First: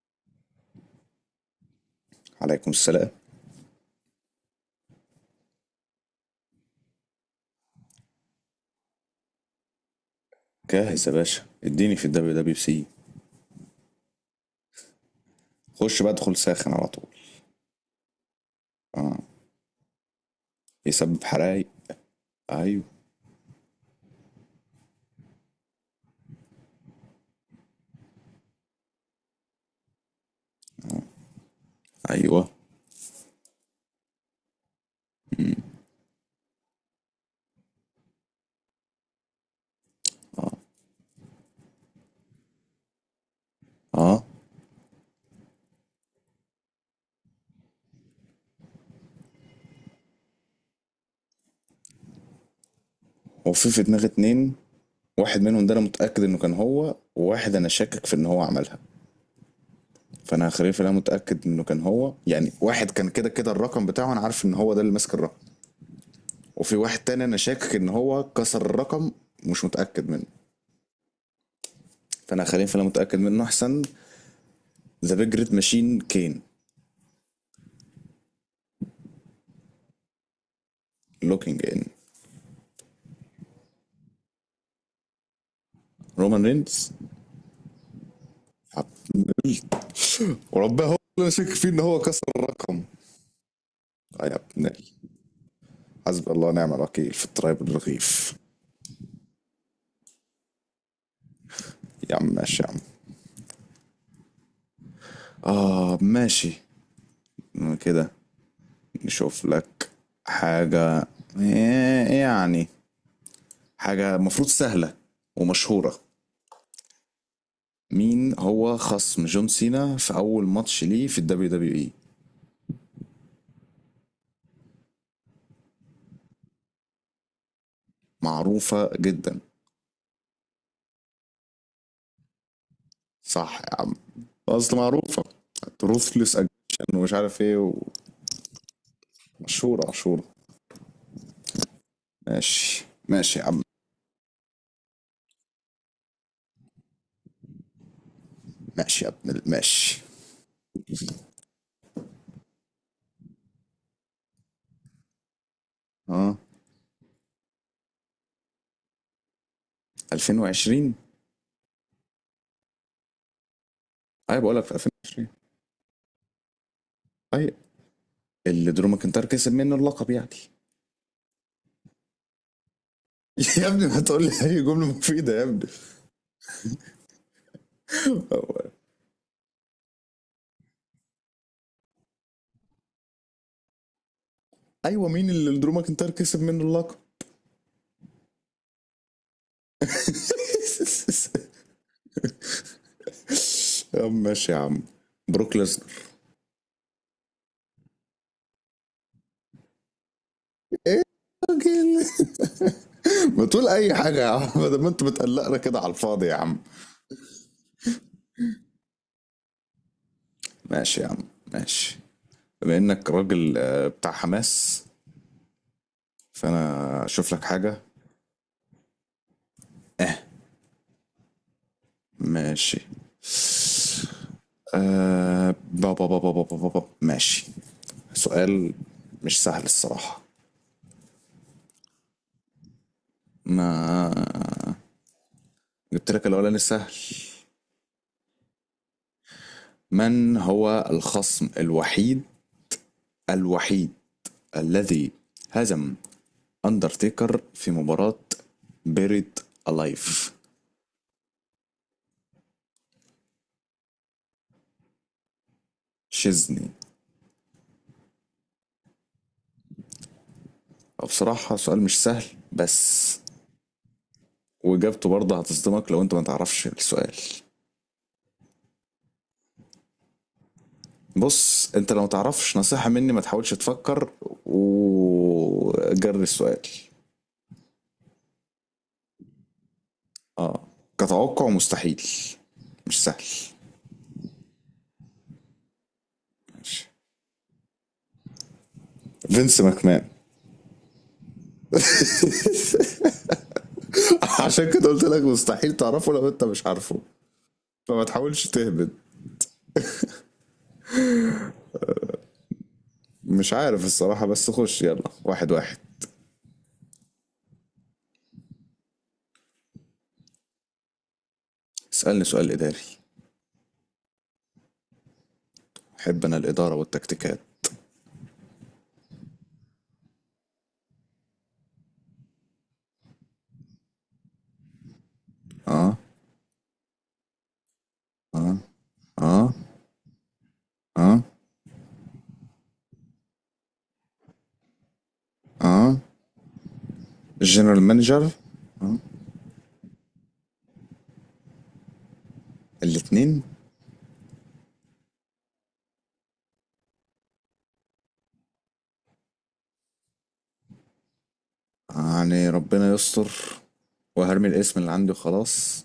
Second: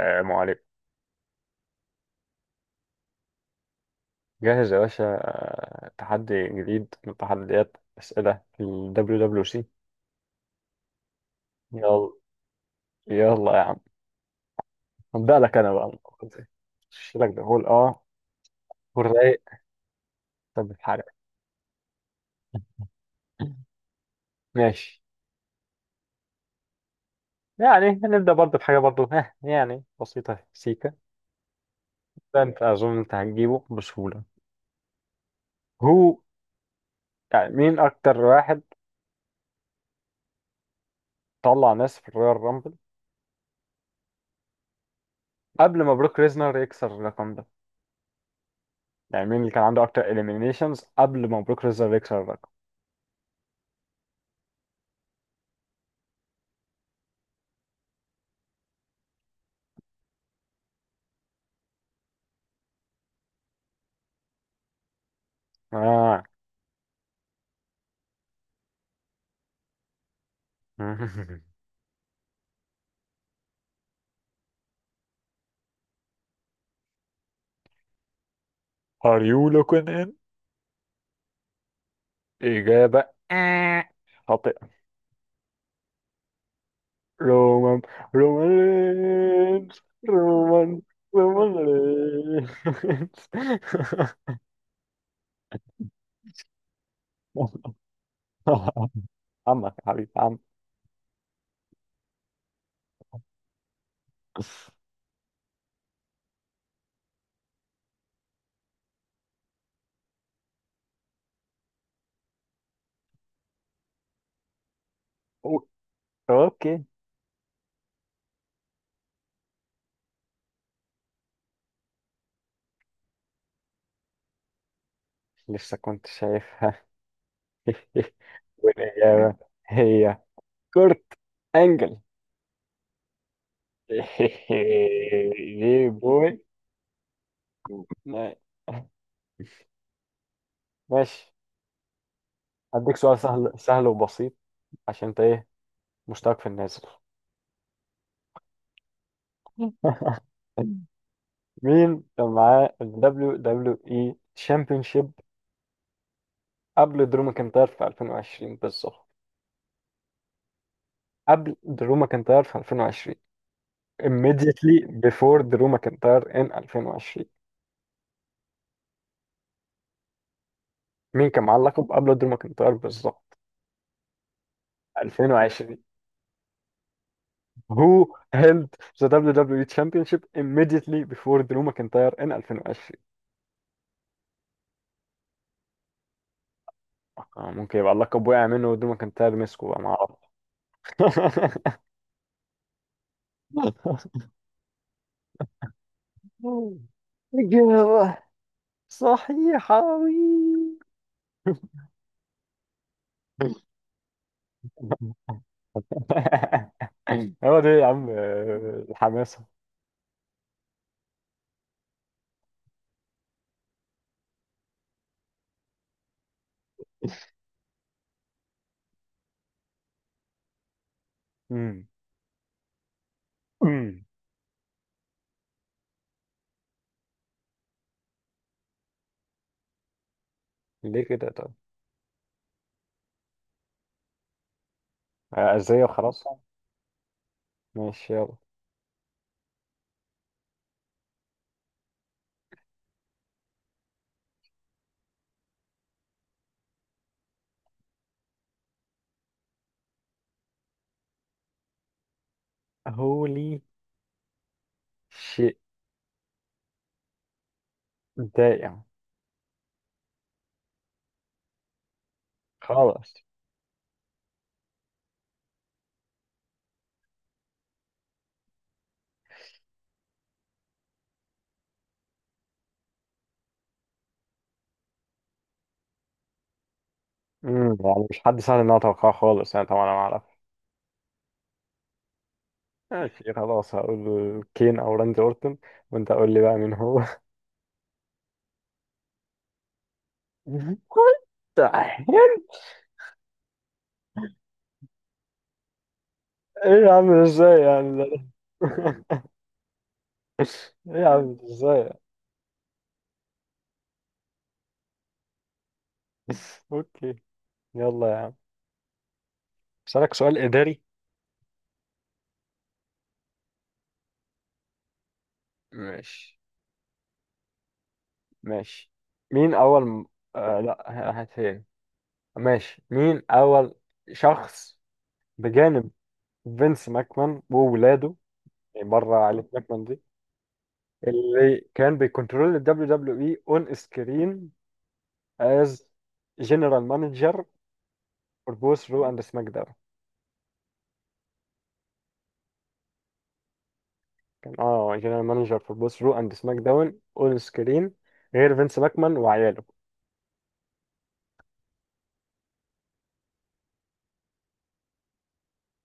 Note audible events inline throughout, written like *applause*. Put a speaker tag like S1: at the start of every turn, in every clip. S1: عليك
S2: عليكم السلام.
S1: جاهز يا باشا، تحدي جديد من تحديات أسئلة في ال WWC.
S2: جاهز يا باشا، اديني في
S1: يلا
S2: الدبليو دبليو سي.
S1: يلا يا عم. هبدأ لك أنا بقى
S2: خش بقى، ادخل ساخن على طول.
S1: شيلك ده هول. أه والرايق. طب الحرق؟
S2: يسبب حرايق. ايوه.
S1: ماشي. يعني هنبدأ برضه بحاجة برضه، ها، يعني بسيطة سيكة.
S2: ايوه.
S1: ده أنت أظن أنت هتجيبه بسهولة. هو يعني مين أكتر واحد طلع ناس في الرويال رامبل
S2: اه،
S1: قبل ما بروك ريزنر يكسر الرقم ده؟ يعني مين اللي كان عنده أكتر إليمينيشنز قبل ما بروك ريزنر يكسر الرقم؟
S2: هو في دماغي اتنين. واحد منهم ده انا متاكد انه كان هو، وواحد انا شاكك في ان هو عملها، فانا هخليها انا متاكد انه كان هو. يعني واحد كان كده كده الرقم بتاعه، انا عارف ان هو ده اللي ماسك الرقم.
S1: آه
S2: وفي واحد تاني انا شاكك ان هو كسر الرقم، مش متاكد منه،
S1: *laughs*
S2: فانا هخليها انا متاكد منه احسن. ذا بيج ريد ماشين كين
S1: Are you looking in؟
S2: لوكينج ان.
S1: إجابة. خاطئة.
S2: رومان رينز
S1: رومان، رومان رينز. رومان،
S2: وربنا هو اللي نشك
S1: رومان
S2: فيه ان هو كسر الرقم.
S1: رينز.
S2: يا ابن ال-، حسبي الله ونعم الوكيل في التراب الرغيف.
S1: *laughs* عمك يا حبيبي عم.
S2: يا عم ماشي يا عم. اه ماشي. كده نشوف لك حاجة. يعني حاجة مفروض سهلة
S1: أو-
S2: ومشهورة.
S1: أوكي.
S2: مين هو خصم جون سينا في أول ماتش ليه في الدبليو دبليو إي؟
S1: لسه كنت شايفها. *laughs*
S2: معروفة
S1: والإجابة
S2: جدا.
S1: هي كورت أنجل.
S2: صح يا عم. أصل معروفة،
S1: *laughs* دي
S2: روثلس
S1: بوي.
S2: أجيشن ومش عارف إيه، ومشهورة مشهورة.
S1: ماشي.
S2: ماشي
S1: هديك سؤال
S2: ماشي يا
S1: سهل
S2: عم.
S1: سهل وبسيط عشان انت ايه، مشترك في النازل.
S2: ماشي يا ابن ال-، ماشي.
S1: *laughs* مين كان معاه ال WWE Championship
S2: اه.
S1: قبل درو ماكنتاير في 2020 بالظبط؟
S2: 2020.
S1: قبل درو ماكنتاير في 2020.
S2: ايوه، بقول لك في
S1: Immediately
S2: 2020.
S1: before درو ماكنتاير in 2020.
S2: طيب، اللي درو ماكنتاير كسب منه اللقب يعني.
S1: مين كان معاه اللقب قبل درو ماكنتاير بالظبط
S2: *laughs* يا ابني ما تقول لي اي جمله مفيده يا ابني.
S1: 2020؟ Who held
S2: هو-.
S1: the WWE Championship immediately before درو ماكنتاير in 2020؟
S2: ايوه، مين اللي درو ماكنتاير كسب منه اللقب.
S1: ممكن يبقى اللقب وقع منه ودرو ماكنتاير مسكه بقى، ما اعرف.
S2: *laughs* يا
S1: *laughs*
S2: عم ماشي يا عم. بروك ليسنر.
S1: مم. إجابة صحيحة. *laughs* وي.
S2: راجل. *laughs* ما تقول اي حاجه يا عم، ده ما انت بتقلقنا كده على الفاضي يا عم.
S1: هو ده يا عم، الحماسة.
S2: ماشي يا عم ماشي. بما انك راجل بتاع حماس، فانا اشوف لك حاجه. اه،
S1: مم.
S2: ماشي.
S1: مم.
S2: آه، بابا بابا بابا بابا، ماشي. سؤال مش سهل الصراحة.
S1: ليه كده طب؟
S2: ما
S1: أزاي
S2: جبت
S1: وخلاص.
S2: لك الأولاني سهل.
S1: ماشي، يلا.
S2: من هو الخصم الوحيد، الوحيد، الذي هزم أندرتيكر في مباراة بيريد ألايف؟
S1: هولي شيء
S2: شيزني.
S1: دائم.
S2: هو بصراحة سؤال مش سهل،
S1: خلاص.
S2: بس وإجابته برضه هتصدمك لو أنت ما تعرفش السؤال. بص، انت لو متعرفش نصيحة مني، ما تحاولش تفكر وجرب السؤال.
S1: مم. يعني مش حد سهل إن أنا أتوقعه خالص، أنا طبعا أنا ما أعرف.
S2: اه، كتوقع مستحيل، مش سهل.
S1: ماشي خلاص، هقول كين أو راندي أورتون، وأنت قول لي بقى مين
S2: ماشي.
S1: هو.
S2: فينس ماكمان.
S1: *laughs* كنت عين.
S2: *laughs* عشان كده قلت لك مستحيل تعرفه لو انت مش
S1: إيه يا
S2: عارفه،
S1: عم، إزاي يعني
S2: فما
S1: ده؟
S2: تحاولش تهبد.
S1: *laughs* *laughs* ايه يا عم، ازاي؟
S2: مش عارف الصراحة، بس خش يلا واحد واحد.
S1: *laughs* اوكي. يلا يا عم، اسالك سؤال اداري؟
S2: اسألني سؤال إداري. أحب أنا
S1: ماشي،
S2: الإدارة والتكتيكات.
S1: ماشي. مين اول م... آه لا، هات هي. ماشي. مين اول شخص بجانب
S2: اه.
S1: فينس ماكمان وولاده، يعني بره عائلة
S2: اه.
S1: ماكمان دي،
S2: اه.
S1: اللي كان بيكنترول ال WWE اون سكرين از
S2: اه.
S1: جنرال مانجر
S2: الجنرال مانجر.
S1: فور بوث رو اند سماك داون؟
S2: الاتنين.
S1: كان جنرال مانجر فور بوث رو اند سماك داون اون سكرين غير فينس ماكمان وعياله.
S2: يعني ربنا يستر، وهرمي الاسم اللي عندي وخلاص.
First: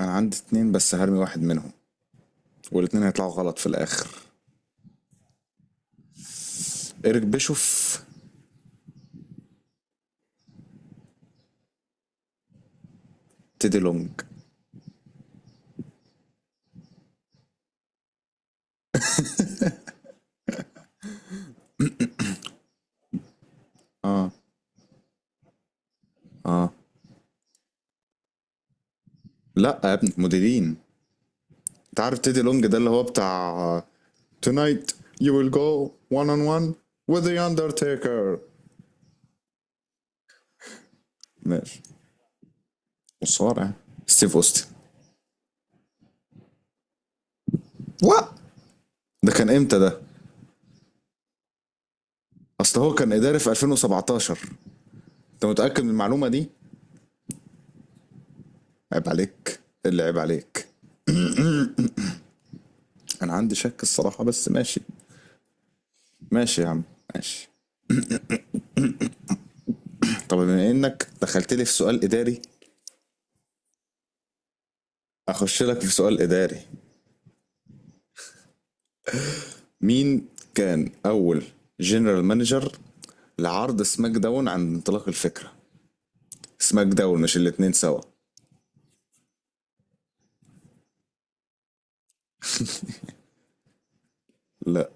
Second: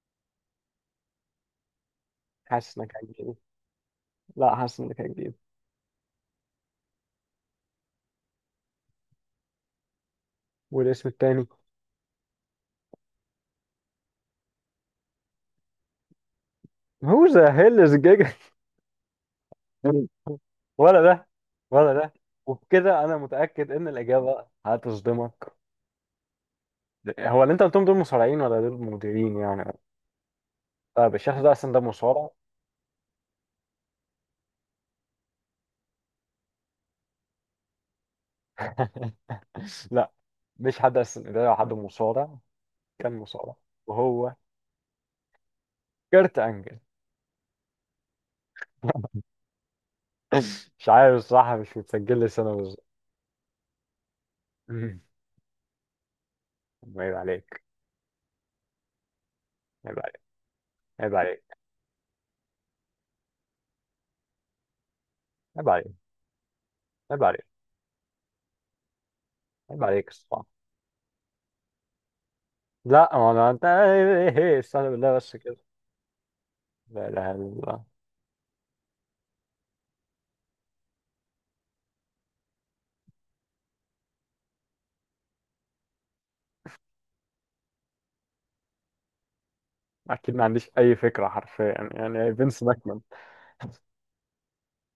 S2: انا عندي اتنين بس، هرمي واحد منهم.
S1: حاسس انك
S2: والاتنين هيطلعوا
S1: هتجيبه.
S2: غلط في الاخر.
S1: لا، حاسس انك هتجيبه.
S2: ايريك بيشوف.
S1: والاسم التاني
S2: تيدي لونج.
S1: هو ذا هيل از جيجا؟ *laughs* ولا ده، ولا ده. وبكده انا متاكد ان الاجابه هتصدمك.
S2: اه.
S1: هو اللي انت قلتهم دول مصارعين ولا دول مديرين يعني؟
S2: لا يا ابني، مديرين.
S1: طيب الشخص ده اصلا ده
S2: انت عارف
S1: مصارع؟
S2: تيدي لونج ده اللي هو بتاع Tonight you will go one on one with the Undertaker.
S1: *laughs* لا، مش حد، اصلا ده حد
S2: ماشي.
S1: مصارع. كان مصارع.
S2: مصارع.
S1: وهو
S2: ستيف اوستن.
S1: كرت انجل.
S2: وا.
S1: *laughs*
S2: ده كان امتى ده؟
S1: مش عارف الصراحه، مش متسجل لي سنه
S2: اصل
S1: بالظبط.
S2: هو كان اداري في 2017.
S1: *laughs*
S2: انت متأكد من المعلومة دي؟
S1: عيب عليك.
S2: عيب عليك.
S1: عيب
S2: اللي عيب
S1: عليك.
S2: عليك.
S1: عيب عليك.
S2: انا عندي شك الصراحة بس ماشي.
S1: عيب عليك.
S2: ماشي يا عم
S1: عيب عليك.
S2: ماشي.
S1: عيب عليك
S2: طب
S1: الصراحه.
S2: بما انك دخلت لي في سؤال اداري،
S1: لا ما انا، انت ايه إيه، إيه، استهلا بالله بس كده.
S2: اخش لك في سؤال اداري.
S1: لا اله الا الله.
S2: مين كان اول جنرال مانجر لعرض سماك داون عند انطلاق الفكرة؟ سماك داون، مش الاتنين سوا.
S1: اكيد ما عنديش اي فكره حرفيا، يعني فينس ماكمان،
S2: لا،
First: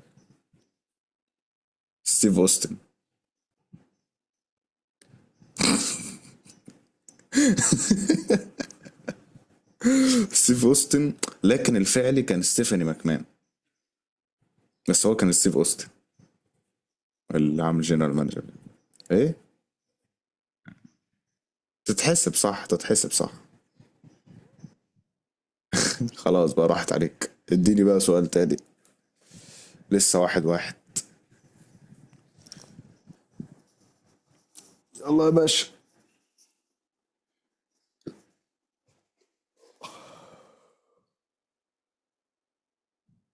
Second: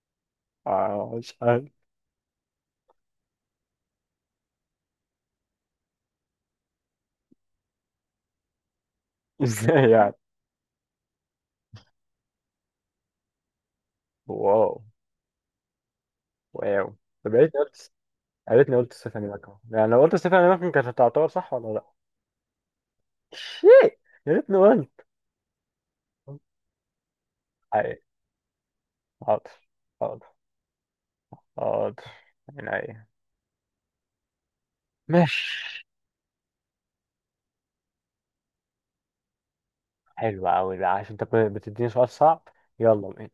S1: مش عارف.
S2: ستيف اوستن.
S1: *laughs* ازاي يعني؟
S2: *laughs* ستيف اوستن. لكن الفعلي كان ستيفاني ماكمان،
S1: واو
S2: بس هو كان ستيف اوستن
S1: واو. طب
S2: اللي عامل جنرال مانجر.
S1: يا ريتني قلت ستيفاني
S2: ايه،
S1: ماكمان. يعني لو قلت ستيفاني ماكمان كانت هتعتبر صح ولا لا؟
S2: تتحسب صح، تتحسب صح.
S1: شيء. يا ريتني قلت.
S2: خلاص بقى، راحت عليك، اديني
S1: اي،
S2: بقى سؤال تاني.
S1: حاضر،
S2: لسه
S1: حاضر،
S2: واحد واحد.
S1: حاضر. يعني اي،
S2: الله يا باشا.
S1: ماشي. حلو قوي بقى عشان انت بتديني سؤال صعب. يلا بينا.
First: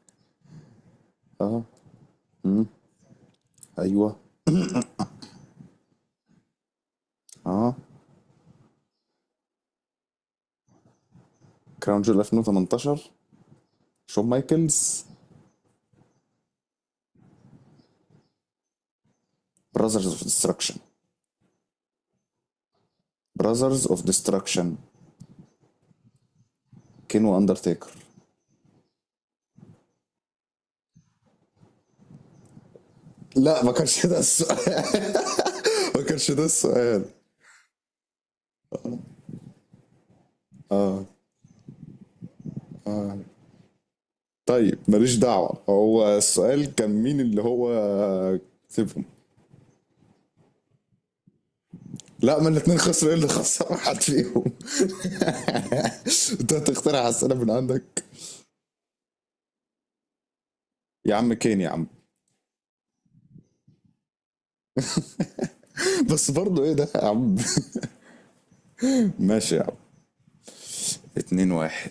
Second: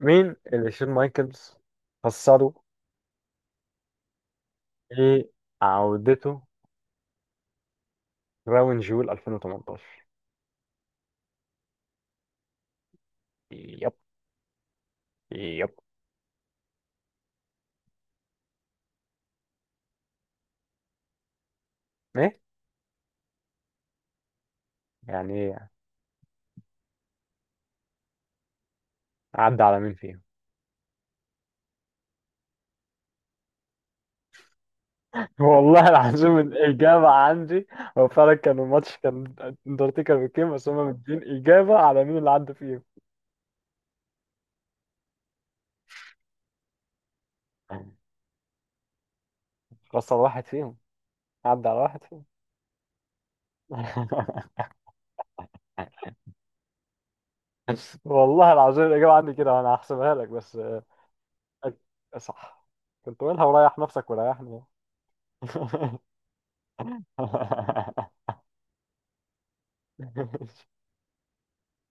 S1: مين اللي شون مايكلز خسره
S2: ايوه.
S1: ايه عودته
S2: اه.
S1: راون جول 2018؟
S2: كراون جول 2018.
S1: يب،
S2: شون مايكلز.
S1: يب.
S2: براذرز اوف ديستركشن.
S1: ايه
S2: براذرز اوف ديستركشن.
S1: يعني ايه؟
S2: كين واندرتيكر.
S1: عدى على مين فيهم؟
S2: لا، ما كانش ده السؤال.
S1: *laughs* والله
S2: *laughs* ما كانش
S1: العظيم،
S2: ده السؤال.
S1: الإجابة عندي. هو فعلا كان الماتش، كان اندرتيكر بكام، بس هما مدين إجابة على مين اللي عدى فيهم.
S2: طيب ماليش دعوه، هو السؤال كان مين اللي هو كسبهم.
S1: خسر واحد فيهم. عدى على واحد فيهم.
S2: لا، ما الاثنين خسروا، ايه اللي خسر واحد
S1: *laughs*
S2: فيهم؟ *laughs* انت هتخترع اسئله من عندك.
S1: والله العظيم، الإجابة عندي كده وأنا هحسبها لك، بس
S2: يا عم كين يا عم.
S1: صح. كنت قولها وريح نفسك وريحني.
S2: بس برضه ايه ده يا عم.
S1: *laughs*
S2: *laughs* ماشي يا عم. 2 1.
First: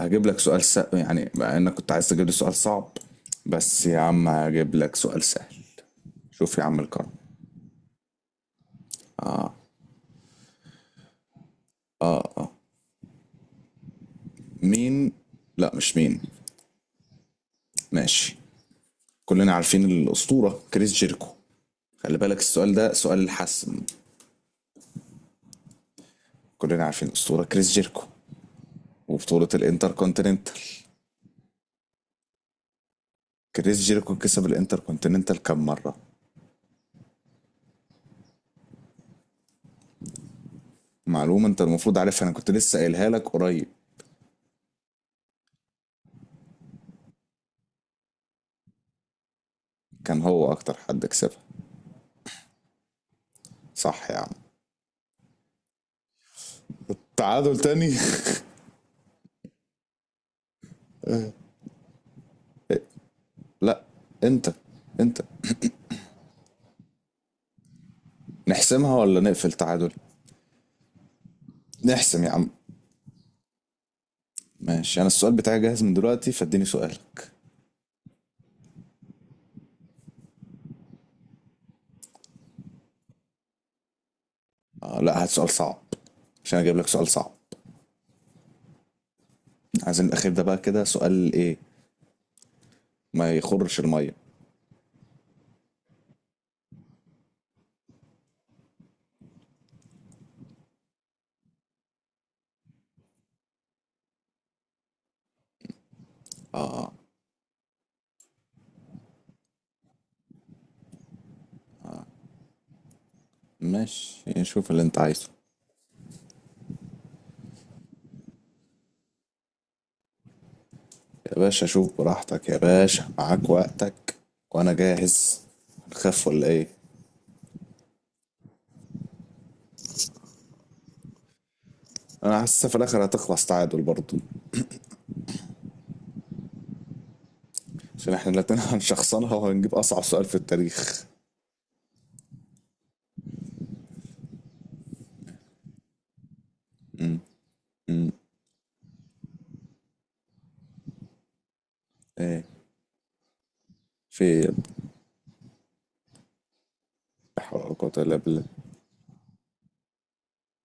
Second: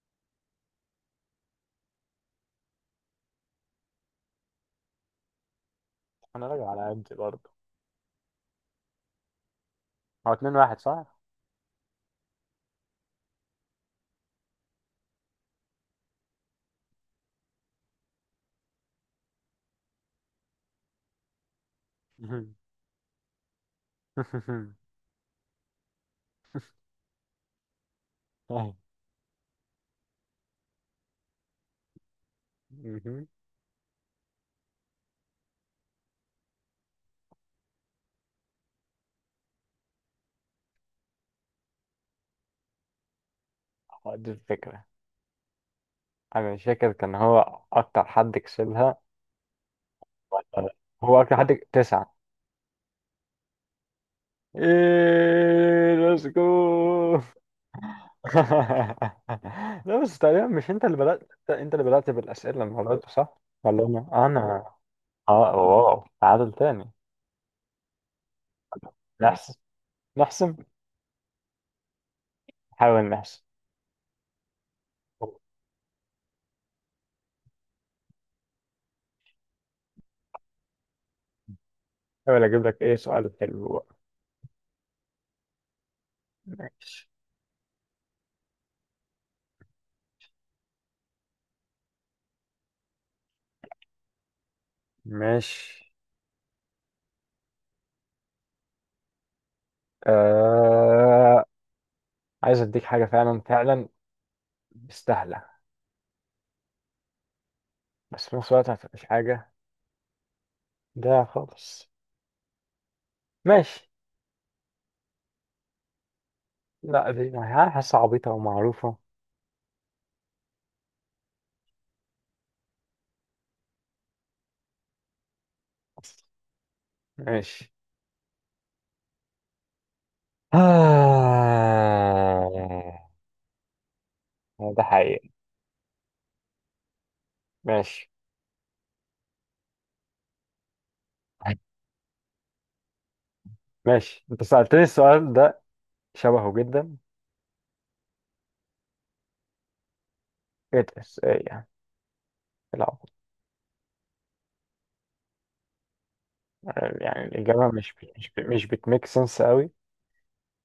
S2: هجيب لك سؤال س...، يعني مع انك كنت عايز تجيب لي سؤال صعب، بس يا عم هجيب لك سؤال سهل.
S1: أنا
S2: شوف يا
S1: راجع
S2: عم
S1: على
S2: الكرم.
S1: قدي برضه. هو 2-1 صح؟
S2: مين؟ لا، مش مين. ماشي. كلنا عارفين الأسطورة كريس جيركو. خلي بالك،
S1: مهم.
S2: السؤال ده سؤال الحسم.
S1: *laughs*
S2: كلنا عارفين الأسطورة كريس جيركو
S1: أيوة.
S2: وبطولة الانتر كونتيننتال.
S1: مهم.
S2: كريس جيركو كسب الانتر كونتيننتال كام مرة؟ معلومة انت المفروض عارفها، انا كنت لسه قايلها لك قريب.
S1: هو دي الفكرة. أنا مش فاكر كان هو أكتر حد كسبها
S2: كان هو
S1: ولا لأ.
S2: اكتر حد
S1: هو أكتر
S2: كسبها.
S1: حد، تسعة.
S2: صح يا عم.
S1: إيه، ليتس جو.
S2: تعادل تاني.
S1: *laughs* لا بس تقريبا، مش أنت اللي بدأت؟ أنت اللي بدأت بالأسئلة المرة دي صح؟
S2: لا،
S1: ولا أنا؟
S2: انت،
S1: أنا.
S2: انت.
S1: أه واو، تعادل تاني.
S2: نحسمها ولا نقفل
S1: نحسم.
S2: تعادل؟
S1: نحسم.
S2: نحسم يا عم.
S1: نحاول نحسم.
S2: ماشي، انا السؤال بتاعي جاهز من دلوقتي، فاديني سؤالك.
S1: حاول أجيب لك إيه سؤال حلو بقى.
S2: آه لا، هات سؤال صعب عشان اجيب لك
S1: ماشي.
S2: سؤال صعب. عايزين الاخير ده بقى كده سؤال ايه، ما يخرش الميه.
S1: ماشي. آه... عايز اديك حاجه فعلا فعلا مستاهله، بس في نفس الوقت ما تبقاش حاجه ده خالص. ماشي.
S2: ماشي، شوف اللي انت عايزه.
S1: لا، دي حاسه عبيطه ومعروفه.
S2: يا باشا شوف براحتك يا باشا، معاك وقتك وانا جاهز. هنخاف ولا ايه؟
S1: ماشي.
S2: انا حاسس في الاخر
S1: آه،
S2: هتخلص تعادل برضه،
S1: ده حقيقي. ماشي.
S2: عشان احنا الاتنين *laughs* هنشخصنها وهنجيب اصعب سؤال في التاريخ.
S1: ماشي انت سألتني السؤال ده، شبهه جدا.
S2: امم امم
S1: ايه ده؟ إيه يعني؟
S2: ايه؟
S1: لا.
S2: في.
S1: يعني
S2: لا حول
S1: الإجابة
S2: ولا قوة
S1: مش
S2: إلا بالله.
S1: بتميك سنس قوي.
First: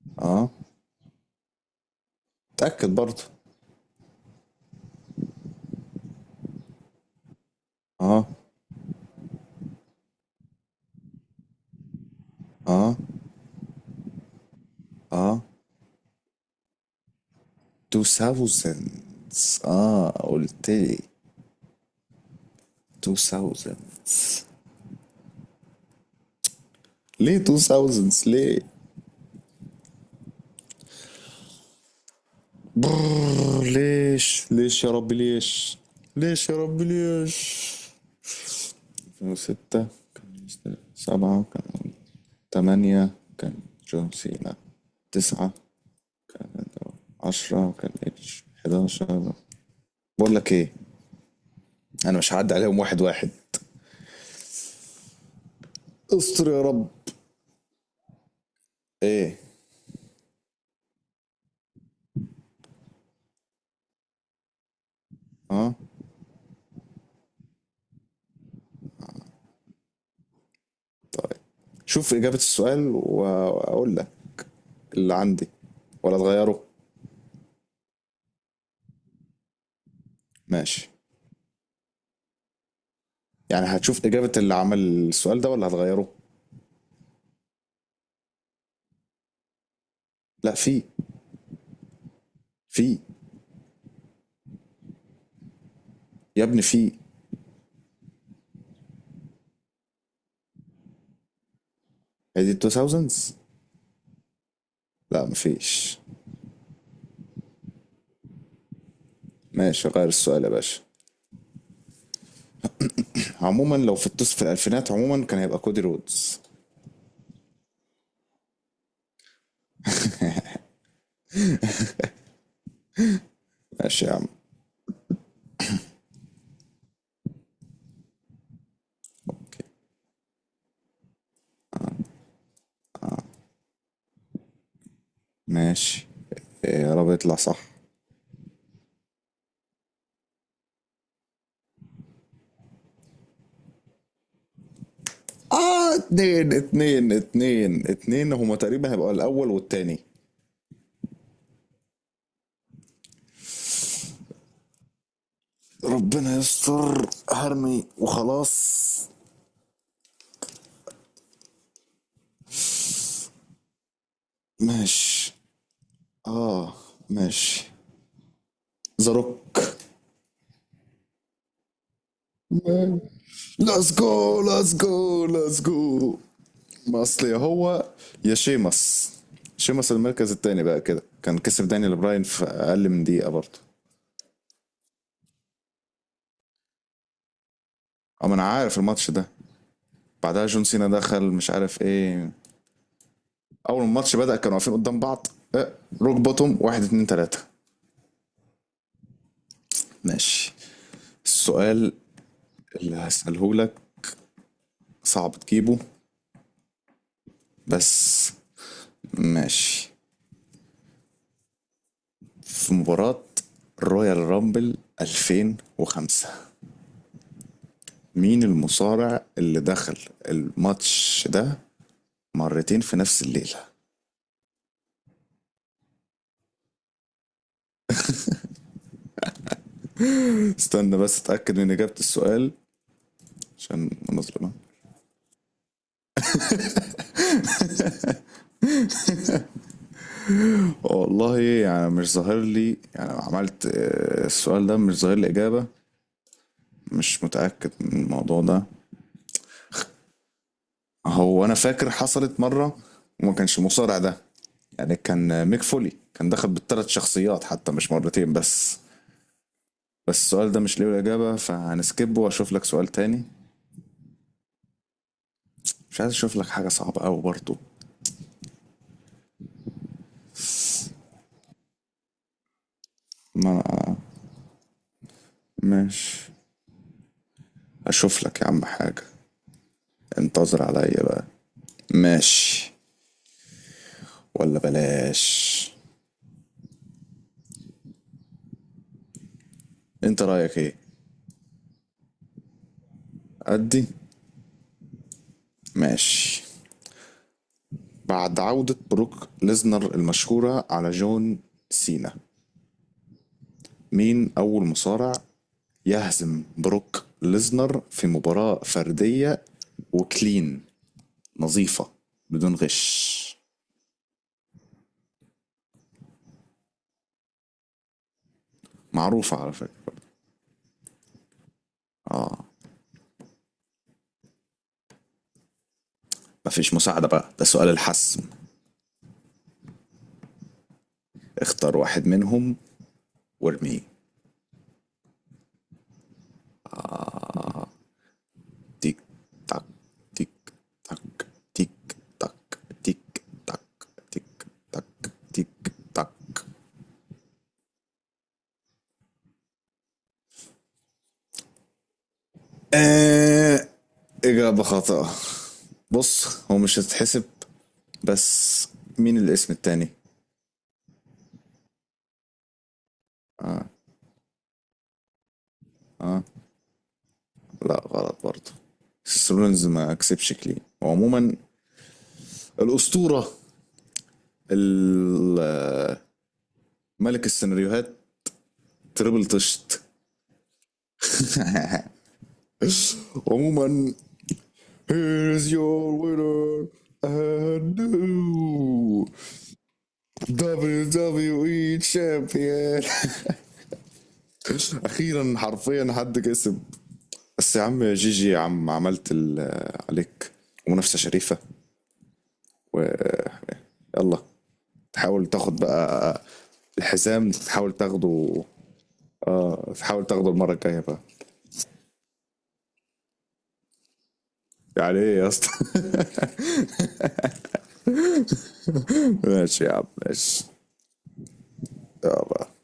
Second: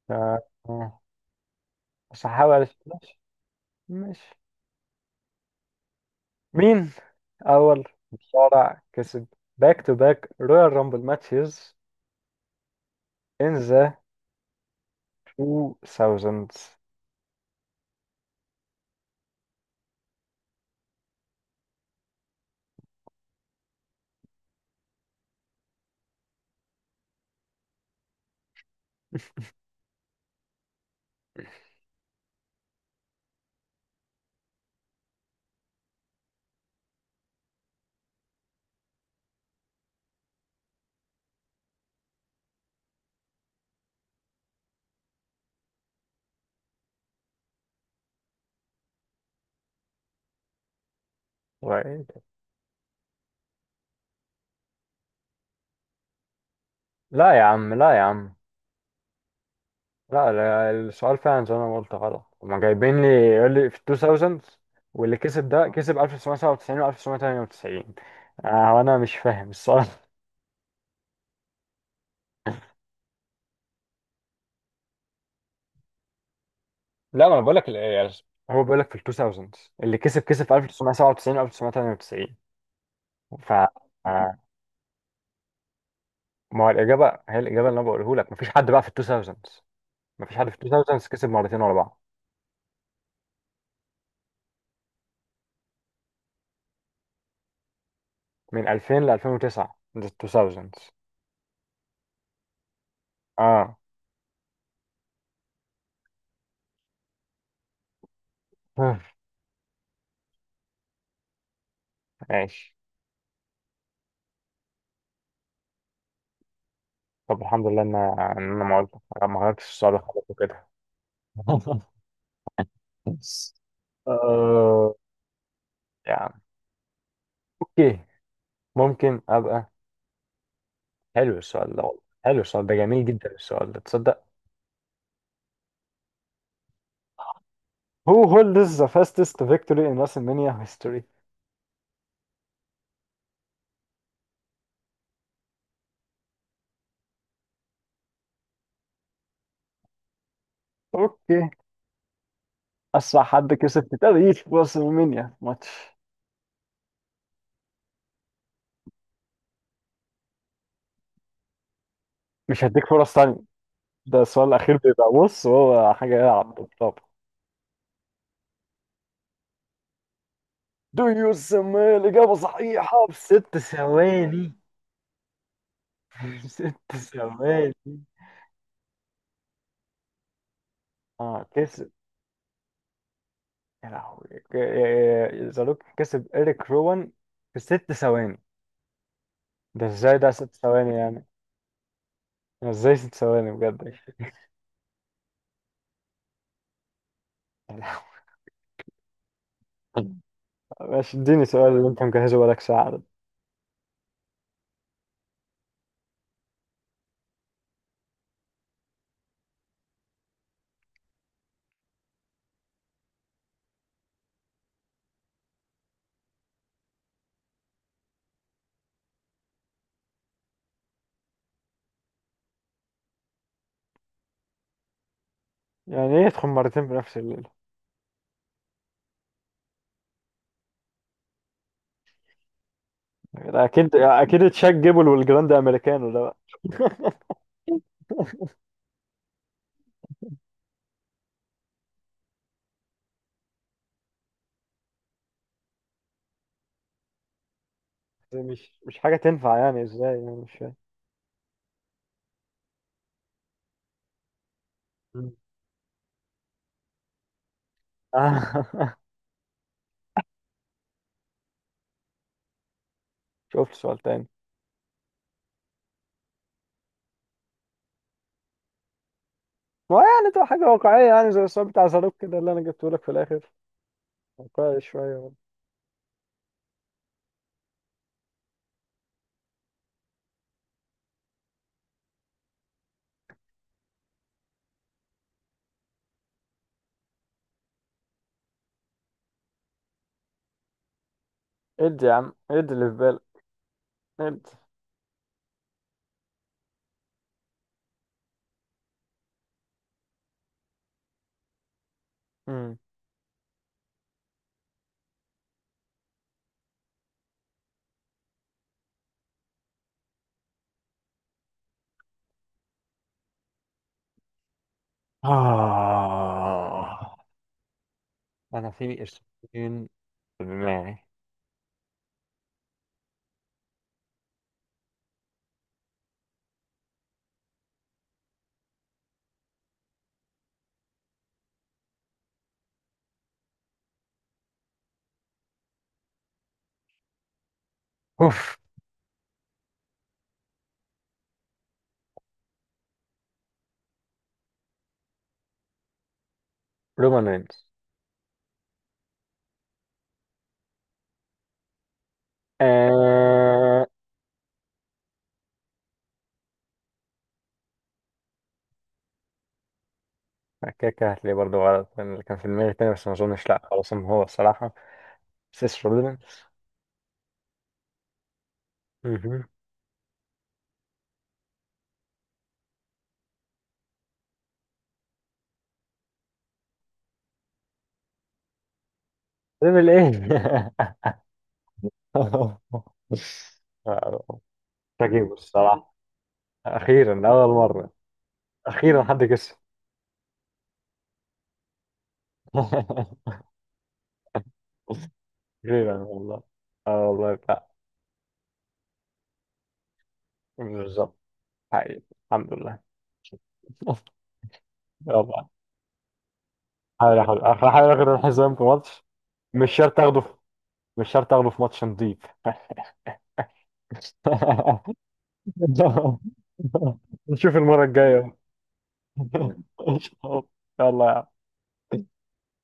S1: ف،
S2: اه،
S1: بس هحاول
S2: تأكد
S1: ماشي.
S2: برضه.
S1: ماشي. مين أول
S2: اه.
S1: مصارع كسب باك تو باك رويال رامبل ماتشز
S2: اه.
S1: in the
S2: اه.
S1: 2000s؟
S2: 2000. اه قلت لي 2000. ليه 2000 ليه؟ برر، ليش ليش يا ربي ليش؟ ليش يا ربي ليش؟ 2006 كان، 7 كان، 8 كان جون سينا، 9، 10 كان اتش، 11. بقول لك ايه،
S1: Right.
S2: انا مش هعدي عليهم واحد واحد. استر يا رب.
S1: لا يا عم، لا يا عم.
S2: ايه.
S1: لا، لا، السؤال فعلا زي ما أنا قلت غلط، هما جايبين لي يقول لي في 2000s واللي كسب ده
S2: اه،
S1: كسب 1997 و 1998. وأنا مش فاهم السؤال. *laughs*
S2: شوف إجابة السؤال وأقول لك اللي عندي ولا تغيره.
S1: لا، ما انا بقول لك هو بيقول لك في ال 2000s اللي كسب في
S2: ماشي،
S1: 1997 و 1998. ف،
S2: يعني هتشوف إجابة
S1: آه،
S2: اللي عمل السؤال ده ولا هتغيره.
S1: ما هو الإجابة هي الإجابة اللي أنا بقوله لك، مفيش حد بقى في ال 2000s، مفيش حد
S2: لا
S1: في ال
S2: في.
S1: 2000s كسب مرتين ورا بعض.
S2: في يا ابني، في.
S1: من 2000 ل 2009 ده ال 2000s.
S2: هي دي 2000s.
S1: آه.
S2: لا، مفيش.
S1: آه،
S2: ماشي، غير السؤال يا باشا.
S1: ماشي.
S2: عموما، لو في التصف في الألفينات عموما كان هيبقى كودي رودز.
S1: طب الحمد لله إن أنا ما قلت، ما غيرتش السؤال خالص وكده. *laughs*
S2: ماشي يا عم
S1: آه يعني أوكي، ممكن أبقى. حلو السؤال ده والله، حلو السؤال ده، جميل جدا السؤال ده، تصدق؟
S2: ماشي. إيه يا رب يطلع صح.
S1: Who holds the fastest victory in WrestleMania history؟
S2: اه اتنين اتنين اتنين اتنين، هما تقريبا هيبقوا الأول والتاني.
S1: أوكي. أسرع حد كسب في تاريخ WrestleMania ماتش.
S2: ربنا يستر، هرمي وخلاص.
S1: مش هديك فرص تانية. ده السؤال الأخير، بيبقى
S2: ماشي.
S1: بص هو حاجة إيه، على
S2: اه
S1: الطبطاب.
S2: ماشي. ذا روك.
S1: Do you smell إجابة صحيحة بست
S2: ليتس جو
S1: ثواني
S2: ليتس جو ليتس جو.
S1: *laughs* ست
S2: ما اصل يا
S1: ثواني
S2: هو، يا شيمس. شيمس المركز التاني بقى كده، كان
S1: اه،
S2: كسب
S1: كسب
S2: دانيال براين في اقل من دقيقه برضه.
S1: يا لهوي، زالوك كسب إيريك روان في ست
S2: اما
S1: ثواني
S2: انا عارف الماتش ده.
S1: ده ازاي ده
S2: بعدها
S1: ست
S2: جون سينا
S1: ثواني
S2: دخل
S1: يعني؟
S2: مش عارف ايه.
S1: أنا ازاي 6 ثواني
S2: اول
S1: بجد؟
S2: ما الماتش بدا كانوا واقفين قدام بعض. اه، روك بوتوم، واحد اتنين تلاته.
S1: يا لهوي.
S2: ماشي.
S1: ماشي، اديني سؤال اللي
S2: السؤال
S1: انت مجهزه بقالك ساعة
S2: اللي
S1: ده.
S2: هسأله لك صعب تجيبه، بس ماشي. في مباراة رويال رامبل 2005، مين المصارع اللي دخل الماتش ده مرتين في نفس الليلة؟
S1: يعني ايه يدخل مرتين في نفس الليلة؟
S2: استنى بس اتأكد من إجابة السؤال
S1: ده
S2: عشان
S1: اكيد
S2: ما
S1: اكيد
S2: نظلمها.
S1: تشاك جيبل والجراند امريكانو ده بقى.
S2: والله يعني مش ظاهر لي، يعني عملت السؤال ده مش ظاهر لي إجابة، مش متأكد من الموضوع ده.
S1: مش حاجة تنفع. يعني ازاي يعني؟ مش
S2: هو أنا فاكر حصلت مرة وما كانش المصارع ده، يعني
S1: فاهم
S2: كان ميك فولي كان دخل بالثلاث شخصيات حتى، مش مرتين
S1: آه.
S2: بس.
S1: *laughs*
S2: بس السؤال ده مش ليه الإجابة، فهنسكبه وأشوف لك سؤال تاني.
S1: شفت سؤال تاني.
S2: مش عايز أشوف لك حاجة صعبة أوي برضو.
S1: ما هو يعني تبقى حاجة واقعية، يعني زي السؤال بتاع صاروخ كده اللي أنا جبته لك في الآخر.
S2: ما
S1: واقعي شوية.
S2: ماشي، أشوف لك يا عم حاجة. انتظر عليا بقى. ماشي. ولا بلاش، انت رأيك ايه؟
S1: ادي يا عم، ادي اللي في بالك.
S2: أدي.
S1: ادي.
S2: ماشي. بعد عودة بروك ليزنر المشهورة على جون سينا،
S1: مم.
S2: مين أول مصارع يهزم بروك ليزنر في مباراة فردية وكلين، نظيفة بدون غش؟
S1: آه أنا في
S2: معروفة على فكرة.
S1: اسمين في دماغي.
S2: اه. مفيش مساعدة بقى، ده سؤال الحسم. اختار واحد منهم وارميه.
S1: أوف.
S2: تيك تاك تيك تاك تيك تاك تيك تاك تيك تاك تيك تاك.
S1: رومان رينز.
S2: آه
S1: آه
S2: إجابة خاطئة. بص هو مش هتتحسب، بس مين الاسم التاني؟
S1: كده كده هتلاقيه برضه غلط، لأن اللي كان في دماغي تاني، بس ما أظنش، لأ خلاص إن هو الصراحة سيس رولينز.
S2: اه. لا، غلط برضه.
S1: مهم.
S2: سيسرونز ما كسبش كلين. وعموما الأسطورة، ال-، ملك السيناريوهات، تريبل طشت.
S1: ليفل إيه؟ *laughs* آه،
S2: *laughs*
S1: مش.
S2: عموما.
S1: هجيبه
S2: here's
S1: الصراحة.
S2: your winner
S1: اخيرا اول
S2: and
S1: مره. اخيرا
S2: new
S1: حد كسب.
S2: WWE champion.
S1: *laughs*
S2: *laughs* اخيرا، حرفيا
S1: اخيرا
S2: حد
S1: والله.
S2: كسب.
S1: اه والله،
S2: بس يا
S1: لا.
S2: عم، يا جيجي يا عم، عملت ال- عليك منافسه
S1: بالظبط.
S2: شريفه.
S1: حقيقي. الحمد لله.
S2: ويلا،
S1: *laughs*
S2: تحاول
S1: يلا.
S2: تاخد بقى
S1: هحاول
S2: الحزام،
S1: اخد.
S2: تحاول
S1: هحاول اخد
S2: تاخده.
S1: الحزام في ماتش. مش
S2: اه،
S1: شرط
S2: تحاول
S1: اخده
S2: تاخده
S1: في...
S2: المره الجايه بقى.
S1: مش شرط اخده في ماتش نضيف. *laughs*
S2: يعني ايه يا اسطى؟
S1: نشوف المره الجايه. *laughs*
S2: *laughs* ماشي يا عم
S1: إن شاء الله.
S2: ماشي.
S1: يلا يا عم.
S2: يا الله.